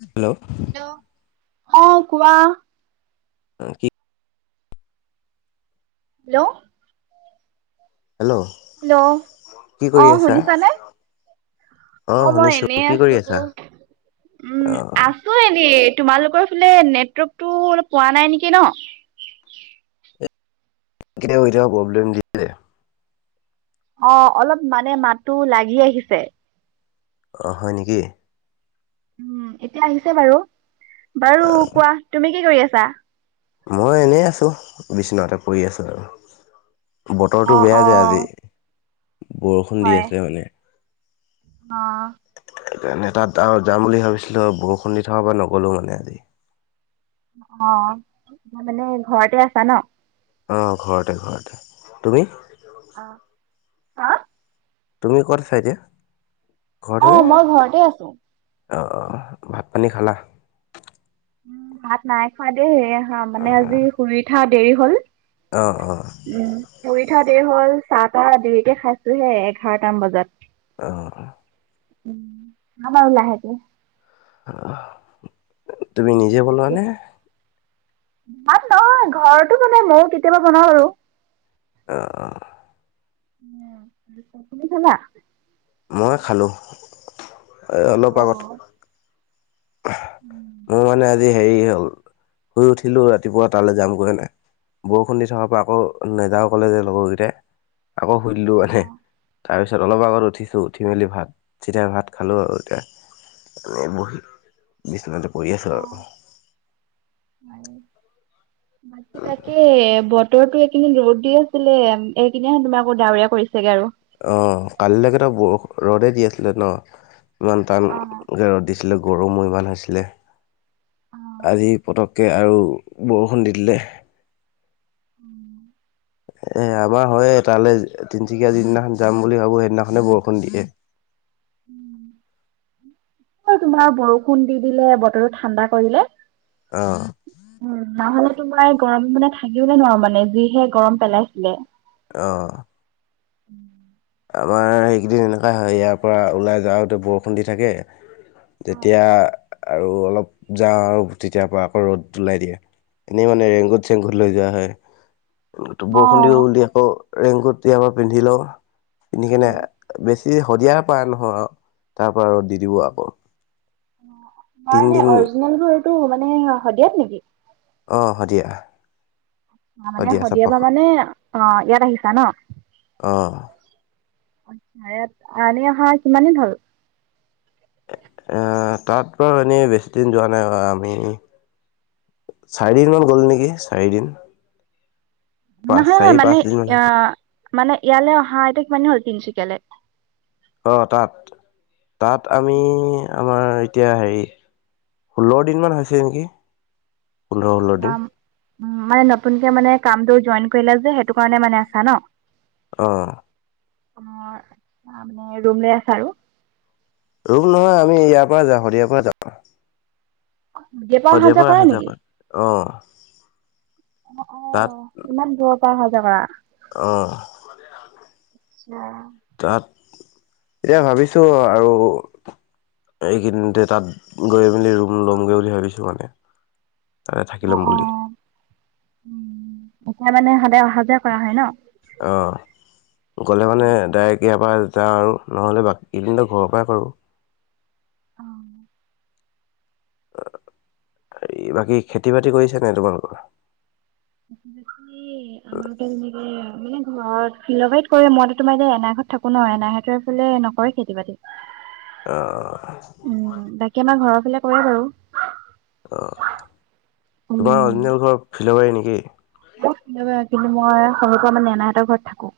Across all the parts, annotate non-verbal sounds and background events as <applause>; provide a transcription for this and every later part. Hello hello, অ' কোৱা। অ' কি। হেল্ল' হেল্ল' হেল্ল' কি কৰি অ' আছা? শুনিছা নে? অ' মই শুনিছো এনেই কি কৰি আছো, আছা? অ উম, আছো এনেই। তোমালোকৰ ফালে নেটৱৰ্কতটো অলপ পোৱা নাই নেকি ন। কেতিয়াবা কেতিয়াবা প্ৰব্লেম দিয়ে। অ' অলপ মানে মাতো লাগি আহিছে। অ' হয় নেকি। উম, এতিয়া আহিছে বাৰু বাৰু অ কোৱা তুমি কি কৰি আছা? মই এনেই আছো বিচনাতে পৰি আছো আৰু। অ বতৰটো বেয়া অ যে আজি বৰষুণ দি হয় আছিলে মানে। অ' সেইকাৰণে তাত আৰু যাম বুলি ভাবিছিলো, বৰষুণ দি থকা পৰা নগলো মানে আজি। অহ' মানে ঘৰতে আছা ন। অ' ঘৰতে ঘৰতে তুমি? আহ, হা। তুমি ক'ত আছা এতিয়া। ঘৰতে নে? অ' মই ঘৰতে আছো। অ, ভাত, পানী খালা? উ, ভাত নাই, খোৱা দেই মানে আজি শুৰি উঠা দেৰি হ'ল। অ অ উমৰি পিঠাতে হ'ল চাহ, তাহ দেৰিক খাইছোহে, এঘাৰটামান বজাত। আহ। উম, হ, মউল আহে তে। আহ তুমি নিজে বনোৱা তাকে নে। ভাত নহ ঘৰতো বনাই মইও কেতিয়াবা বনাওঁ আৰু। আহ। উ, তমি খাবা। মই খালোঁ অ', অলপ আগত। মোৰ মানে আজি হেৰি হ'ল, শুই উঠিলো ৰাতিপুৱা তালৈ যামগৈ হেনে। বৰষুণ দি থকাৰ পৰা আকৌ নদা কলে যে লগৰকেইটাই আকৌ শুধিলো মানে। তাৰপিছত অলপ আগত উঠিছোঁ, উঠি মেলি ভাত চিধাই ভাত খালোঁ আৰু এতিয়া। বহি বিচনাটো কৰি আছো অ', আৰু। বাকী তে বৰ বতৰো এইখিনি ৰ'দ দি আছিলে, এইদিনা তুমি আকৌ ডাৱউৰীয়া কৰিছেগে আৰু। অ, কালিলৈকে তো, ব ৰ'দে দি আছিলে ন, ইমান টান অ'। গে ৰ'দ দিছিল। ছিল গৰমো ইমান হৈছিলে অ', আজি পতক তাকে আৰু বৰষুণ দি দিলে। উম। এ, আমাৰ হয়, তালৈ তিনচুকীয়া যিদিনাখন যাম বুলি ভাবো সেইদিনাখনে বৰষুণ দিয়ে। <inaudible> তোমাৰ বৰষুণ দি দিলে, বতৰটো ঠাণ্ডা কৰিলে। উম, নহায়। তোমাৰ গৰম মানে থাকিবলৈ নোৱাৰো মানে যিহে গৰম পেলাইছিলে। অ'। উম। আমাৰ সেইকেইদিন এনেকুৱা হয়, ইয়াৰ পৰা ওলাই যাওঁতে বৰষুণ দি থাকে। অ', যেতিয়া আৰু অলপ যাওঁ, আৰু তেতিয়াৰ পৰা আকৌ ৰ'দ ওলাই দিয়ে। এনেই মানে ৰেংগুট, চেংগুত লৈ যোৱা হয়। বৰষুণ দি অ', উল আকৌ ৰেংকুট ইয়াৰাৰ পিন্ধি লওঁ পিন্ধি কিনে, বেছি শদিয়াৰ পৰা নহয়, তাৰ পৰা ৰ' দি দি'ব আকৌ। তোমৰ এনে, তিনিদিন অৰিজিনেল ঘৰটো মানে শদিয়াত নেকি? অ, সদিয়া। অ, মানে শদিয় পৰা মানে, অ, ইয়াত আহিছা ন। অঁ আচ্ছা, ইয়াত আনি অহা কিমান দিন হ'ল? এ, তাত। চাৰিদিনমান গ'ল নেকি, চাৰিদিন। পাঁচ নহয়, হয়, চাৰি মানে পাঁচদিনমান অ, হৈছে মানে ইয়ালৈ অহা আইতাক কিমানি হ'ল তিনিচুকিয়া। কেলে অ, তাত, তাত আমি আমাৰ এতিয়া হেৰি, ষোল্ল দিনমান হৈছে নেকি। পোন্ধৰ ষোল্ল অ, দিন উম, মানে নতুনকে মানে কামটো জইন কৰিলা যে, সেইটো কাৰণে মানে আছা ন। অ'। অমাৰ, আমাৰ ৰুম লৈ আছা আৰু। ৰূম নহয়, আমি ইয়াৰ পৰা যাওঁ, শদিয়াৰ পৰা যাম। সদিয়াৰ পৰা অহা, যোৱা কৰিম। অ', অ', ইমান দূৰৰ পৰা অহা, যোৱা কৰা। অহ। <unintelligible> এতিয়া ভাবিছোঁ আৰু এইকিদিনতে তাত গৈ মেলি ৰুম ল'মগৈ বুলি ভাবিছোঁ মানে। তাতে থাকি ল'ম অহ', বুলি অহ', উম'। এতিয়া মানে সদায় অহা যোৱা কৰা হয় ন'। অ গ'লে মানে ডাইৰেক্ট ইয়াৰ পৰা যাওঁ, আৰু নহ'লে বাকী কেইদিনত ঘৰৰ পৰাই কৰোঁ। অহ। অহ, বাকী খেতি-বাতি কৰিছেনে নাই তোমালোকৰ? খেতি-বাতি আমাৰতো এনেকে মানে অহ, ফিলবাৰত কৰে, মইতো তোমাৰ এতিয়া এনাহঁতত থাকো ন'। এনাহঁতৰ এইফালে নকৰে খেতি-বাতি। অ উম, বাকী আমাৰ ঘৰৰ ফালে কৰে বাৰু। অহ, তোমাৰ উম, অৰজিনেল ঘৰ ফিলবাৰী নেকি,? ফিলবাৰি, কিন্তু মই সৰু পৰা মানে এনাহঁতৰ ঘৰত থাকো।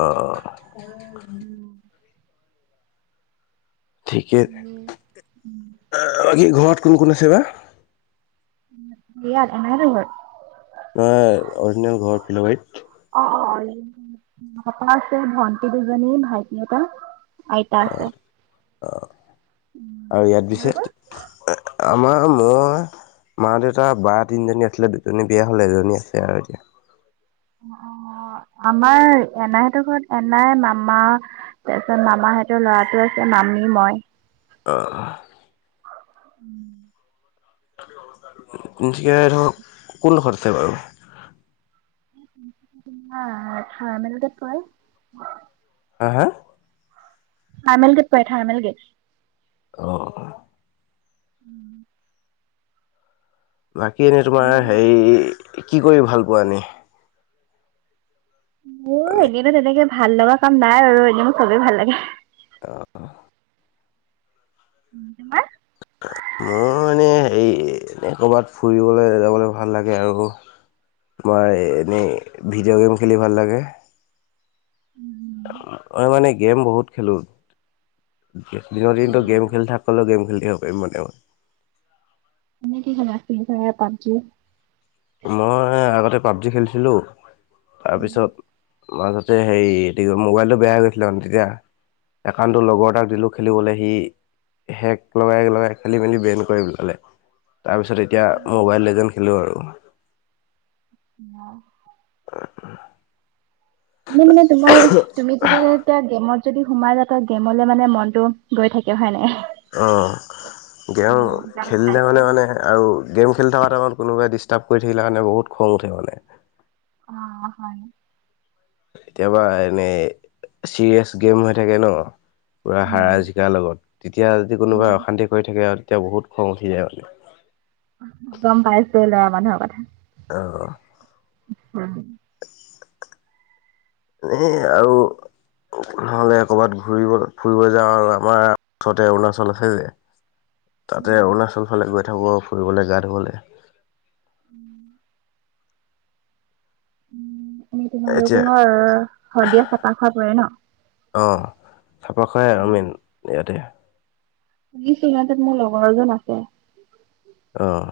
অহ। ঠিকে উম, উম। এ ঘৰত কোন কোন আছে বা? এনাইহঁতৰ ঘৰত? নহয়, অৰিজিনেল ঘৰ ফিলবাৰীত। অহ, পাপা আছে, ভন্টি দুজনী, ভাইটি এটা। আইতা আছে। উম, আৰু ইয়াত দিছে তোমালোকৰ? আমাৰ মই মা-দেউতা বা তিনিজনী আছিলে দুজনী বিয়া হ'ল এজনী আছে আৰু এতিয়া। অহ, আমাৰ এনাহঁতৰ ঘৰত এনাই মামা তাৰপিছত মামা সেহঁতৰ ল'ৰাটো আছে মামী মই। অহ। উম। <unintelligible> ধৰক কোন খৰছে বাৰু। <unintelligible> তোমাৰ থাৰ্মেলগেট কয়। হা, হা? থাৰ্মেলগেট পায়, থাৰ্মেলগেট। অহ। উম। বাকী এনেই তোমাৰ মানে হেৰি, কি কৰি ভাল পোৱা এনেই? অহ, এনেইতো তেনেকে ভাল লগা কাম নাই আৰু এনেইও চবেই ভাল লাগে। অহ। উম, তোমাৰ? মোৰ এনেই হেৰি ক'ৰবাত, ফুৰিবলৈ যাবলৈ ভাল লাগে আৰু। মই এনেই ভিডিঅ' গেম খেলি ভাল লাগে। মই মানে গেম বহুত খেলোঁ। দিনৰ দিনটো গেম খেলি থাকিলেও, গেম খেলিব পাৰিম মানে মই। মনে কি খেলা ফ্ৰি ফ্লায়াৰ, পাবজি। মই আগতে পাবজি খেলিছিলোঁ, তাৰপিছত মাজতে হেৰি মোবাইলটো বেয়া হৈ গৈছিলে মানে তেতিয়া একাউটো লগৰ এটাক দিলোঁ খেলিবলৈ সি হেক লগাই লগাই খালি মেলি বেন কৰি পেলালে। তাৰপিছত এতিয়া মোবাইল এজেন খেলোঁ আৰু। <unintelligible> <unintelligible> মোৰ মানে তোমাৰ তুমি যদি এতিয়া গেমত যদি সোমাই যা ত গেমলে মানে মনতটো গৈ থাকে হয় নে নাই? অহ। গেম উম, গম খেলিলে পাইছোঁ। মানে-মানে আৰু গেম খেলি থকাত কোনবাই দিষ্টা ষ্টাপ কৰি থাকিলে মানে বহুত খং উঠে মানে। অ অ হয়। কেতিয়াবা এনেই চিৰিয়াচ গেম হৈ থাকে ন, পুৰা উম। হাৰা জিকাৰ লগত, তেতিয়া যদি উম। কোনোবাই অশান্তি কৰি থাকে তেতিয়া বহুত খং উঠি যায় মানে। গম পাইছো ল'ৰা মানুহৰ কথা। অ। <inaudible> এনেই আৰু নহ'লে ক'ৰবাত ঘূৰিব, ফুৰিব যাওঁ আৰু আমাৰ ওচৰতে অৰুণাচল আছে যে তাতে অৰুণাচল ফালে গৈ থাকোঁ ফুৰিবলৈ, গা ধুবলৈ, <inaudible> এ এতিয়া তোমালোকৰ শদিয়া চাফা খোৱা পৰে ন? অঁ চাফা খায়াই আৰু মেইন ইয়াতে। <unintelligible> মোৰ লগৰ এজন আছে। অহ।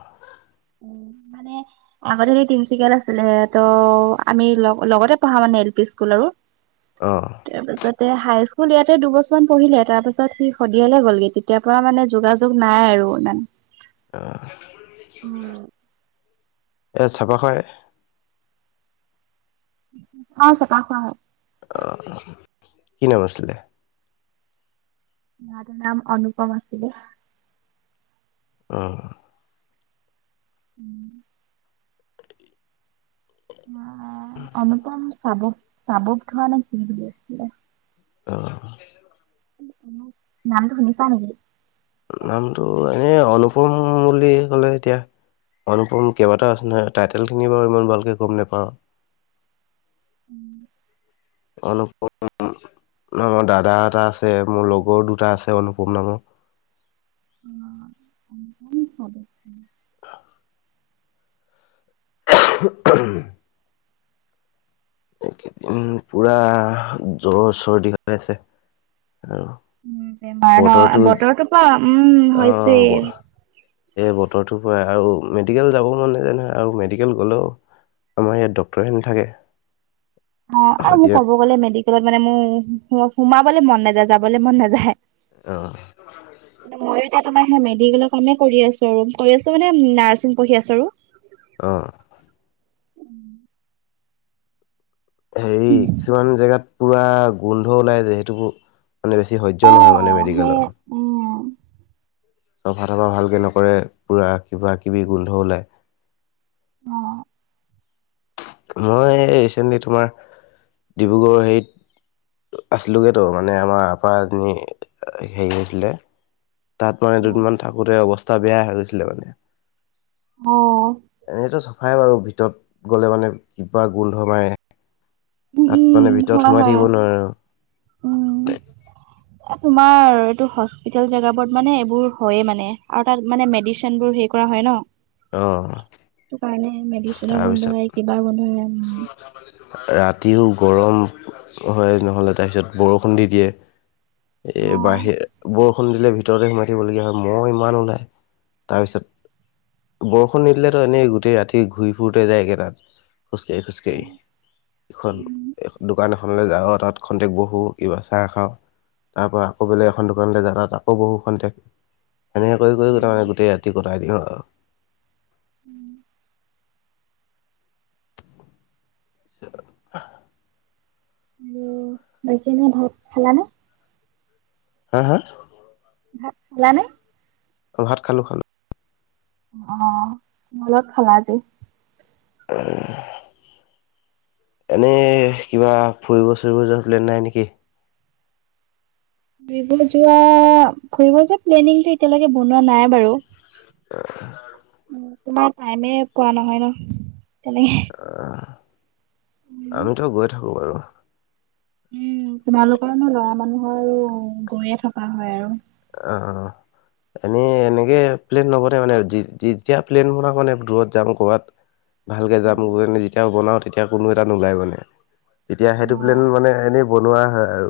উ মানে আগতে হেৰি তিনচুকীয়াত আছিলে ত আমি লগ-লগতে পঢ়া মানে এল পি স্কুল আৰু। অঁ তাৰপাছত এ হাই স্কুল ইয়াতে দুবছৰমান পঢ়িলে। তাৰ পাছত সি সদিয়ালে গ'লগে তেতিয় পৰা মানে যোগাযোগ নাই আৰু। আৰু ইমান। অহ। এ চাবা খ অ চাফা খোৱা হয়। অহ কি নাম আছিলে? ল'ৰাটোৰ নাম অনুপম আছিলে। অহ। <inaudible> অনুপম চাব-চাবত ধোৱা নে কি বুলি আছিলে। অহ। নামটো চিনি পোৱা নেকি? নামটো এনেই অনুপম বুলি কলে এতিয়া অনুপম কেইবাটাও আছে নহয়, টাইটেল খিনি বাৰু ইমান ভালকে গম নোপাওঁ। <inaudible> অনুপ-ম- মোৰ দাদা এটা আছে, মোৰ লগৰ দুটা আছে অনুপম নামৰ। <unintelligible> <unintelligible> এইকেইদিন পুৰা জ্বৰ, চৰ্দী, কাহ হৈ আছে আৰু। উ বেমাৰ ন বতৰটো পৰা উম অঁ হৈছেই। এই বতৰটোৰ পৰাই আৰু মেডিকেল যাব মন নেযায় নহয় আৰু মেডিকেল গ'লেও আমাৰ ইয়াত ডক্তটৰে নেথাকে। অ আৰু মোক ক'ব গ'লে মেডিকেলত মানে মোৰ সোমাবলে মন নাযায়, যাবলৈ মন নাযায়। আহ। মইো তোমাৰ সেই মেডিকেলৰ কামে কৰি আছো আৰু, কৰি আছো মানে, নাৰ্ছিং পঢ়ি আছো আৰু। আহ। <inaudible> হেৰি কিছুমান জেগাত পুৰা গোন্ধ ওলাই যায়। সেইটোৰ মানে বেছি অ সহ্য নহয় মানে সেই মেডিকেলৰ। উম চফা তফা ভালকে নকৰে পুৰা কিবা কিবি গোন্ধ ওলায়। অ', মই ৰিচেণ্টলি তোমাৰ ডিব্ৰুগড় হেৰিত আছিলোগৈ ত' মানে আমাৰ আপা এজনী হেৰি হৈছিলে তাত মানে অ দুদিনমান থাকোঁতে অৱস্থা বেয়া হৈ গৈছিলে মানে। অ', খাই বাৰু ভিতৰত গ'লে মানে কিবা গোন্ধ মাৰে উম তাত মানে উম ভিতৰত হয় সোমাই হয় থাকিব উম নোৱাৰো তোমাৰ এইটো হস্পিতেল জেগাত বোৰত মানে এইবোৰ হয়ে মানে আৰু তাত মানে মেডিচিন বোৰ হেৰি কৰা হয় ন অ', সেইটো কাৰণে মেডিচিনৰ তাৰপিছত গন্ধয়ে কিবা গন্ধয়ে ৰাতিও গৰম হয় নহ'লে তাৰপিছত বৰষুণ দি দিয়ে। এ বাহিৰে বৰ ফোন দিলে ভিতৰতে সোমাই থাকিবলগীয়া হয়, মহ ইমান ওলাই তাৰপিছত বৰষুণ নিদিলেতো এনেই গোটেই ৰাতি ঘূৰি ফুৰোতে যায়গেটাত। খোজকাঢ়ি খোজকাঢ়ি, এইখন উম। দোকান এখনলৈ যাওঁ আৰু তাত। খন্তেক বহো কিবা চাহ খাওঁ। তাৰ পৰা আকৌ বেলেগ এখন দোকানলৈ যা তাত আকৌ বহু সেইখনতে। এনেকৈ কৰি কৰি গোটেই মানে গোটেই ৰাতি কটাই দিওঁ আৰু। <inaudible> <unintelligible> ভাত খালা নে? হাঁ হাঁ? ভাত খালা নে? অ', ভাত খালোঁ খালোঁ। অ', কিহৰ লগত খালা আজি? উ, এনেই কিবা ফুৰিব ছুৰিব যোৱা পল্নে নাই নেকি? ফুৰিব যোৱা ফুৰিব যোৱা প্লেনিংটো এতিয়ালৈকে বনোৱা নাই বাৰু। তোমাৰ টাইমে পোৱা নহয় ন'। তেনেকে। আমিটো গৈ থাকোঁ বাৰু। উম, তোমালোকৰনো লৰা মানুহৰ গৈয়ে থকা হয় আৰু। অ', অ', এনেই এনেকে প্লেন নবনে মানে যেতিয়া প্লেন বনা মানে দূৰত যাম ক'বাত। ভালকৈ যামগৈ যেতিয়া বনাওঁ তেতিয়া কোনো এটা নোলাই মানে, তেতিয়া সেইটো প্লেন অ', মানে এনেই বনোৱা হয় আৰু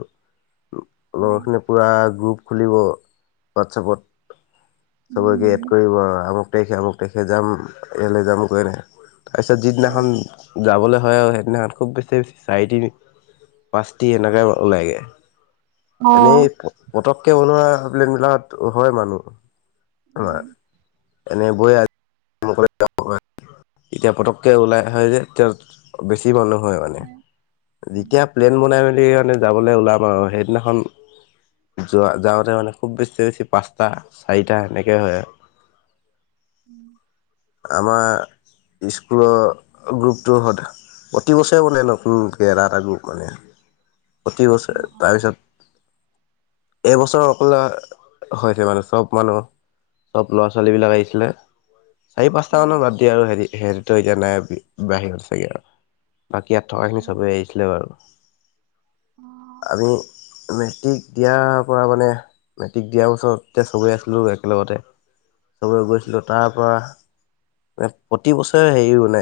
হয়। লগৰখিনি পূৰা গ্ৰুপ খুলিব হোৱাটছপত চবকে এড উম। কৰিব আৰু আম আমুক তাৰিখে আমুক তাৰিখে যাম, এনেই এনেই যাম কৈয়ে থাকে, তাৰপিছত হয়। যিদিনাখন যাবলৈ হয় অ, সেইদিনাখন খুব বেছি চাৰি তিনি পাঁচটি এনেকৈ ওলাইগৈ। এনেই অ'। পতককে বনোৱা প্লেন বিলাকত হয় মানুহ। অ', উম। এনেই বৈ আ এতিয়া পটককে ওলাই হয় যে তেওঁ বেছি মানুহ হয় মানে, যেতিয়া উম, প্লেন বনাই মেলি এনেই যাবলৈ ওলাম আৰু সেইদিনাখন যোৱা যাওঁতে মানে খুব বেছি বেছি পাঁচটা চাৰিটা সেনেকেই হয় আৰু উম, আমাৰ স্কুলৰ গ্ৰুপটো হত প্ৰতি বছেৰে বনে নতুনকে এটা এটা গ্ৰপ মানে প্ৰতি বছৰে অ', অ', তাৰপিছত এইবছৰ অকলে হৈছে মানে চব মানুহ চব ল'ৰা-ছোৱালীবিলাক আহিছিলে। চাৰি-পাঁচটা মানৰ অ'। বাদ দিয়া আৰু হেৰি হেৰিতো এতিয়া নাই বাহিল চাগে আৰু। বাকী ইয়াত থকাখিনি চবেই আহিছিলে বাৰু। আমি মেট্ৰিক দিয়াৰ পৰা মানে মেট্ৰিক দিয়া বছৰতে চবে আছিলো একেলগতে। চবৰে গৈছিলো। তাৰ পৰা প্ৰতিবছৰে হেৰি মানে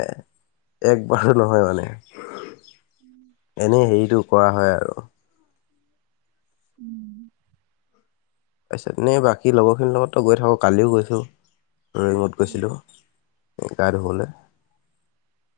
একবাৰো নহয় মানে। এনেই হেৰিটো কৰা হয় আৰু। উম। তাৰপিছত এনে বাকী লগৰখিনিৰ লগততো গৈ থাকো। কালিও গৈছোঁ। ৰয়িঙত গৈছিলোঁ গা ধুবলে।